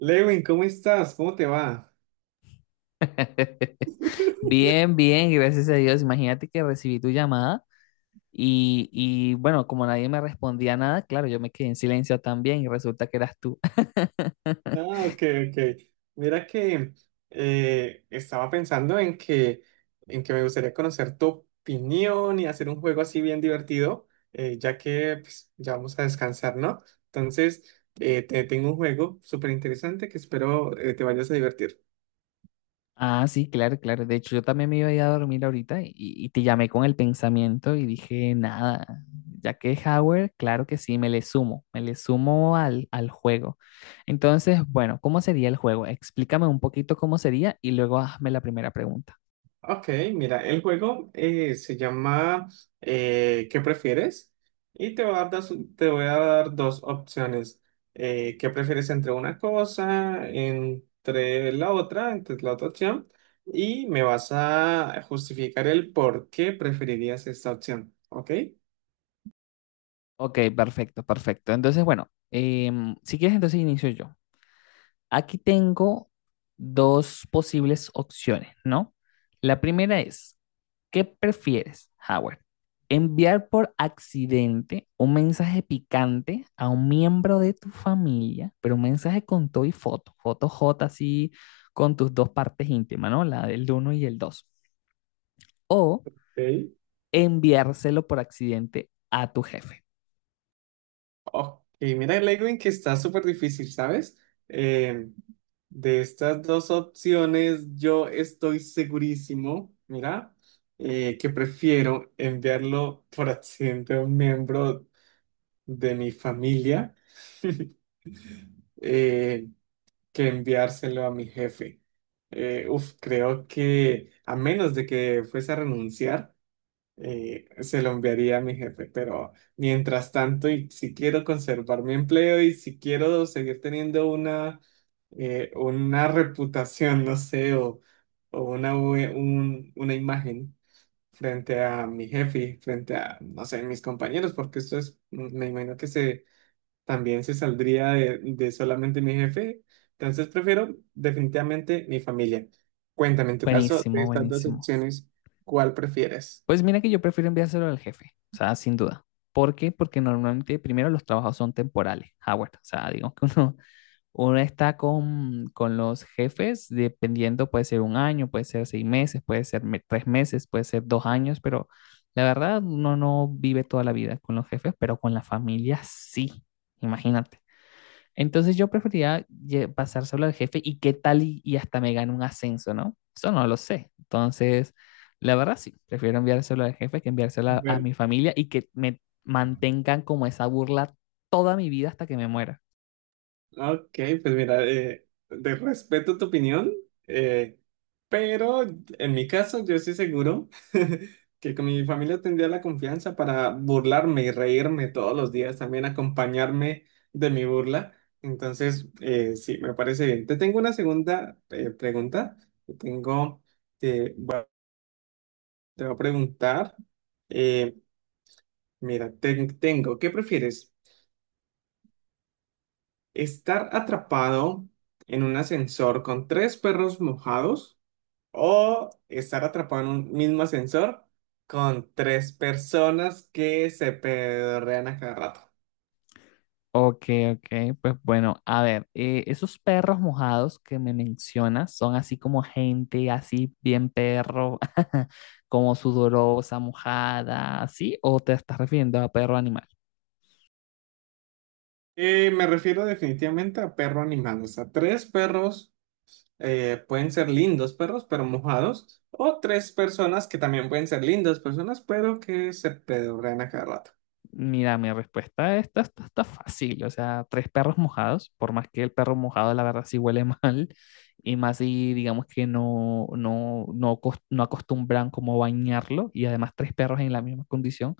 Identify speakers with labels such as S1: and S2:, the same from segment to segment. S1: Lewin, ¿cómo estás? ¿Cómo te va?
S2: Bien, bien, gracias a Dios. Imagínate que recibí tu llamada y bueno, como nadie me respondía nada, claro, yo me quedé en silencio también y resulta que eras tú.
S1: Ah, ok, ok. Mira que estaba pensando en en que me gustaría conocer tu opinión y hacer un juego así bien divertido, ya que pues, ya vamos a descansar, ¿no? Entonces, te tengo un juego súper interesante que espero te vayas a divertir.
S2: Ah, sí, claro, claro. De hecho, yo también me iba a ir a dormir ahorita y te llamé con el pensamiento y dije, nada, ya que es Howard, claro que sí, me le sumo al juego. Entonces, bueno, ¿cómo sería el juego? Explícame un poquito cómo sería y luego hazme la primera pregunta.
S1: Ok, mira, el juego se llama ¿qué prefieres? Y te voy a dar dos opciones. ¿Qué prefieres entre una cosa, entre la otra opción? Y me vas a justificar el por qué preferirías esta opción, ¿ok?
S2: Ok, perfecto, perfecto. Entonces, bueno, si quieres, entonces inicio yo. Aquí tengo dos posibles opciones, ¿no? La primera es: ¿qué prefieres, Howard? ¿Enviar por accidente un mensaje picante a un miembro de tu familia, pero un mensaje con todo y foto, foto J así con tus dos partes íntimas? ¿No? La del uno y el 2. O
S1: Ok.
S2: enviárselo por accidente a tu jefe.
S1: Ok, mira, Lewin, que está súper difícil, ¿sabes? Eh, de estas dos opciones, yo estoy segurísimo, mira, que prefiero enviarlo por accidente a un miembro de mi familia eh, que enviárselo a mi jefe. Uf, creo que a menos de que fuese a renunciar, se lo enviaría a mi jefe, pero mientras tanto, y si quiero conservar mi empleo y si quiero seguir teniendo una reputación, no sé, o una imagen frente a mi jefe, frente a, no sé, mis compañeros, porque esto me imagino que también se saldría de solamente mi jefe, entonces prefiero definitivamente mi familia. Cuéntame, en tu caso, de
S2: Buenísimo,
S1: estas dos
S2: buenísimo.
S1: opciones, ¿cuál prefieres?
S2: Pues mira que yo prefiero enviárselo al jefe, o sea, sin duda. ¿Por qué? Porque normalmente primero los trabajos son temporales, Howard. O sea, digamos que uno, uno está con los jefes dependiendo, puede ser 1 año, puede ser 6 meses, puede ser 3 meses, puede ser 2 años, pero la verdad uno no vive toda la vida con los jefes, pero con la familia sí, imagínate. Entonces yo preferiría pasárselo al jefe y qué tal y hasta me gane un ascenso, ¿no? Eso no lo sé. Entonces, la verdad sí, prefiero enviárselo al jefe que enviárselo a
S1: Bueno,
S2: mi familia y que me mantengan como esa burla toda mi vida hasta que me muera.
S1: ah, ok, pues mira, de respeto tu opinión, eh, pero en mi caso yo estoy seguro que con mi familia tendría la confianza para burlarme y reírme todos los días, también acompañarme de mi burla. Entonces, sí, me parece bien. Te tengo una segunda pregunta. Te tengo, eh, bueno, te voy a preguntar, eh, mira, tengo, ¿qué prefieres? Estar atrapado en un ascensor con tres perros mojados o estar atrapado en un mismo ascensor con tres personas que se pedorrean a cada rato.
S2: Ok, ok, pues bueno, a ver, esos perros mojados que me mencionas son así como gente, así bien perro, como sudorosa, mojada, ¿sí? ¿O te estás refiriendo a perro animal?
S1: Me refiero definitivamente a perro animal, o sea, tres perros pueden ser lindos perros, pero mojados, o tres personas que también pueden ser lindas personas, pero que se pedorrean a cada rato.
S2: Mira, mi respuesta está, está, está fácil, o sea, 3 perros mojados, por más que el perro mojado la verdad sí huele mal, y más si digamos que no acostumbran como bañarlo, y además 3 perros en la misma condición,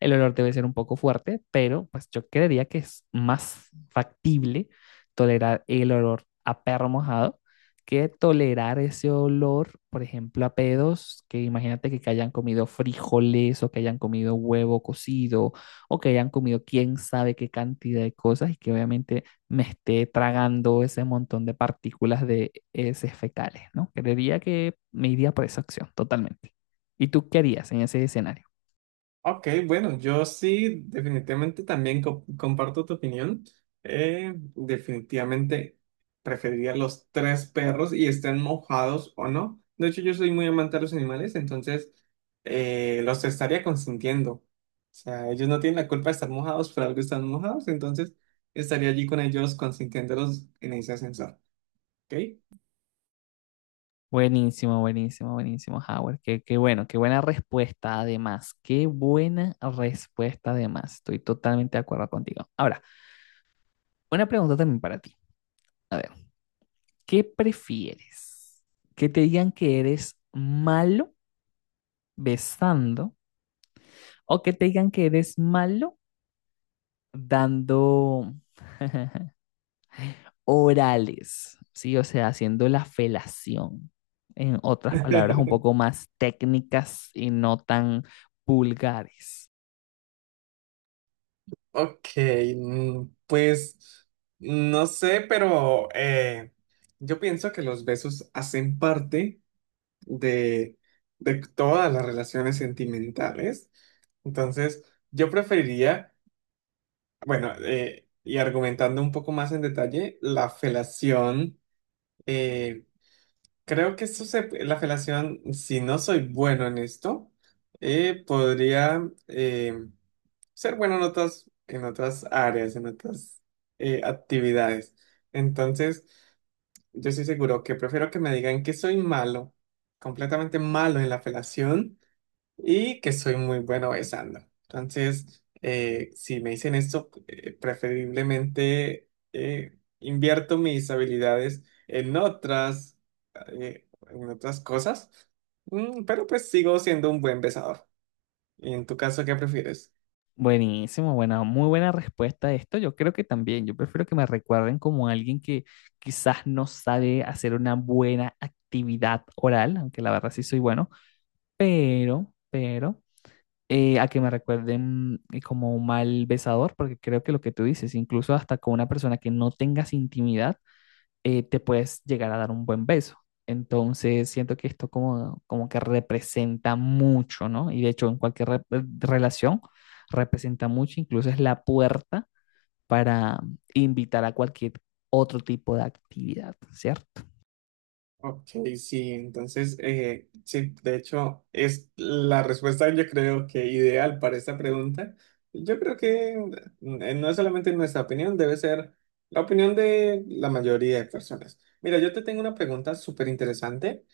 S2: el olor debe ser un poco fuerte, pero pues yo creería que es más factible tolerar el olor a perro mojado que tolerar ese olor, por ejemplo, a pedos, que imagínate que hayan comido frijoles o que hayan comido huevo cocido o que hayan comido quién sabe qué cantidad de cosas y que obviamente me esté tragando ese montón de partículas de heces fecales, ¿no? Creería que me iría por esa opción, totalmente. ¿Y tú qué harías en ese escenario?
S1: Ok, bueno, yo sí definitivamente también comparto tu opinión. Definitivamente preferiría los tres perros y estén mojados o no. De hecho, yo soy muy amante de los animales, entonces los estaría consintiendo. O sea, ellos no tienen la culpa de estar mojados, pero algo están mojados, entonces estaría allí con ellos consintiéndolos en ese ascensor. ¿Ok?
S2: Buenísimo, buenísimo, buenísimo, Howard. Qué, qué bueno, qué buena respuesta además. Qué buena respuesta además. Estoy totalmente de acuerdo contigo. Ahora, una pregunta también para ti. A ver, ¿qué prefieres? ¿Que te digan que eres malo besando, o que te digan que eres malo dando orales? ¿Sí? O sea, haciendo la felación. En otras palabras, un poco más técnicas y no tan vulgares.
S1: Ok, mm, pues no sé, pero yo pienso que los besos hacen parte de, de todas las relaciones sentimentales. Entonces, yo preferiría, bueno, y argumentando un poco más en detalle, la felación. Eh, creo que esto la felación, si no soy bueno en esto, podría em, ser bueno en en otras áreas, en otras actividades. Entonces, yo estoy seguro que prefiero que me digan que soy malo, completamente malo en la felación y que soy muy bueno besando. Entonces, si me dicen esto, preferiblemente invierto mis habilidades en en otras cosas. Mm, pero pues sigo siendo un buen besador. ¿Y en tu caso, qué prefieres?
S2: Buenísimo, bueno, muy buena respuesta a esto. Yo creo que también, yo prefiero que me recuerden como alguien que quizás no sabe hacer una buena actividad oral, aunque la verdad sí soy bueno, pero, pero a que me recuerden como un mal besador, porque creo que lo que tú dices, incluso hasta con una persona que no tengas intimidad, te puedes llegar a dar un buen beso. Entonces siento que esto como, como que representa mucho, ¿no? Y de hecho en cualquier relación representa mucho, incluso es la puerta para invitar a cualquier otro tipo de actividad, ¿cierto?
S1: Ok, sí, entonces, sí, de hecho, es la respuesta yo creo que ideal para esta pregunta. Yo creo que mm, no es solamente nuestra opinión, debe ser la opinión de la mayoría de personas. Mira, yo te tengo una pregunta súper interesante.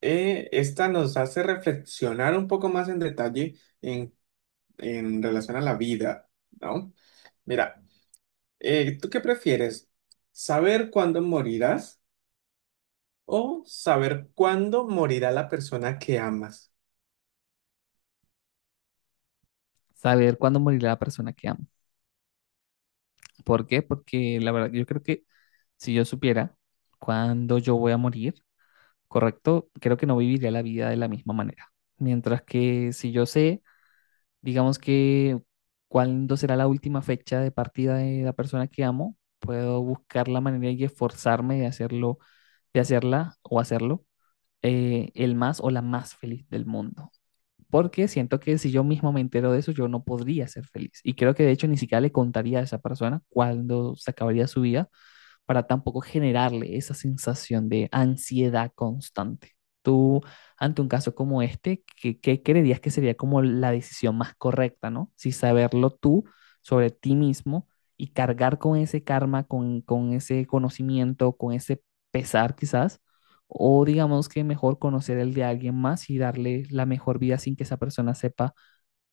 S1: Esta nos hace reflexionar un poco más en detalle en, en relación a la vida, ¿no? Mira, ¿tú qué prefieres? ¿Saber cuándo morirás? O saber cuándo morirá la persona que amas.
S2: Saber cuándo morirá la persona que amas. ¿Por qué? Porque la verdad, yo creo que si yo supiera cuándo yo voy a morir, correcto, creo que no viviría la vida de la misma manera. Mientras que si yo sé, digamos que cuándo será la última fecha de partida de la persona que amo, puedo buscar la manera y esforzarme de hacerlo, de hacerla o hacerlo el más o la más feliz del mundo porque siento que si yo mismo me entero de eso, yo no podría ser feliz. Y creo que de hecho ni siquiera le contaría a esa persona cuándo se acabaría su vida, para tampoco generarle esa sensación de ansiedad constante. Tú, ante un caso como este, ¿qué, qué creerías que sería como la decisión más correcta? ¿No? Si saberlo tú sobre ti mismo y cargar con ese karma, con ese conocimiento, con ese pesar quizás, o digamos que mejor conocer el de alguien más y darle la mejor vida sin que esa persona sepa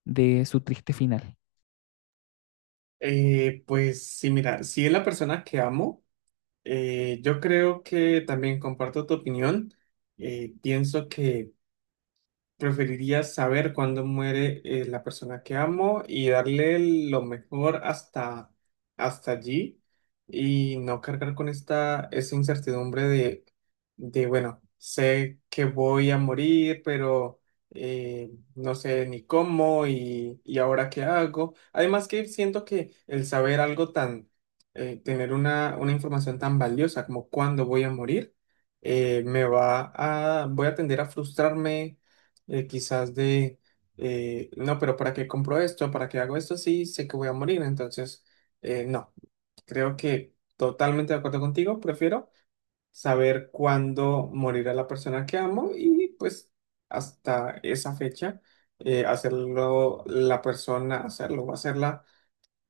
S2: de su triste final.
S1: Pues sí, mira, si es la persona que amo, yo creo que también comparto tu opinión. Pienso que preferiría saber cuándo muere la persona que amo y darle lo mejor hasta allí y no cargar con esa incertidumbre de, bueno, sé que voy a morir, pero no sé ni cómo y ahora qué hago. Además que siento que el saber algo tan, tener una información tan valiosa como cuándo voy a morir, eh, me va voy a tender a frustrarme eh, quizás de, no, pero ¿para qué compro esto? ¿Para qué hago esto? Sí, sé que voy a morir, entonces, no, creo que totalmente de acuerdo contigo, prefiero saber cuándo morirá la persona que amo y pues hasta esa fecha, hacerlo la persona, hacerlo, hacerla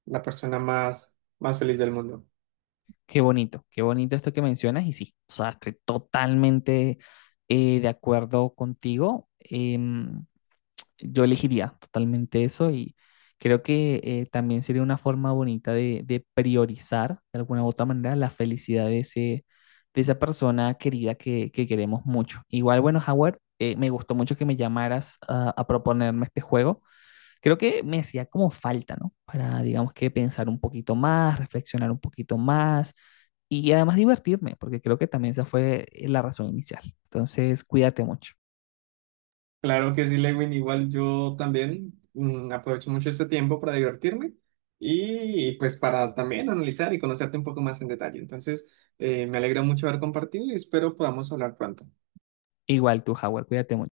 S1: la persona más, más feliz del mundo.
S2: Qué bonito esto que mencionas y sí, o sea, estoy totalmente de acuerdo contigo. Yo elegiría totalmente eso y creo que también sería una forma bonita de priorizar de alguna u otra manera la felicidad de ese, de esa persona querida que queremos mucho. Igual, bueno, Howard, me gustó mucho que me llamaras a proponerme este juego. Creo que me hacía como falta, ¿no? Para, digamos que pensar un poquito más, reflexionar un poquito más y además divertirme, porque creo que también esa fue la razón inicial. Entonces, cuídate mucho.
S1: Claro que sí, Lewin. Igual yo también mm, aprovecho mucho este tiempo para divertirme y pues para también analizar y conocerte un poco más en detalle. Entonces, me alegra mucho haber compartido y espero podamos hablar pronto.
S2: Igual tú, Howard, cuídate mucho.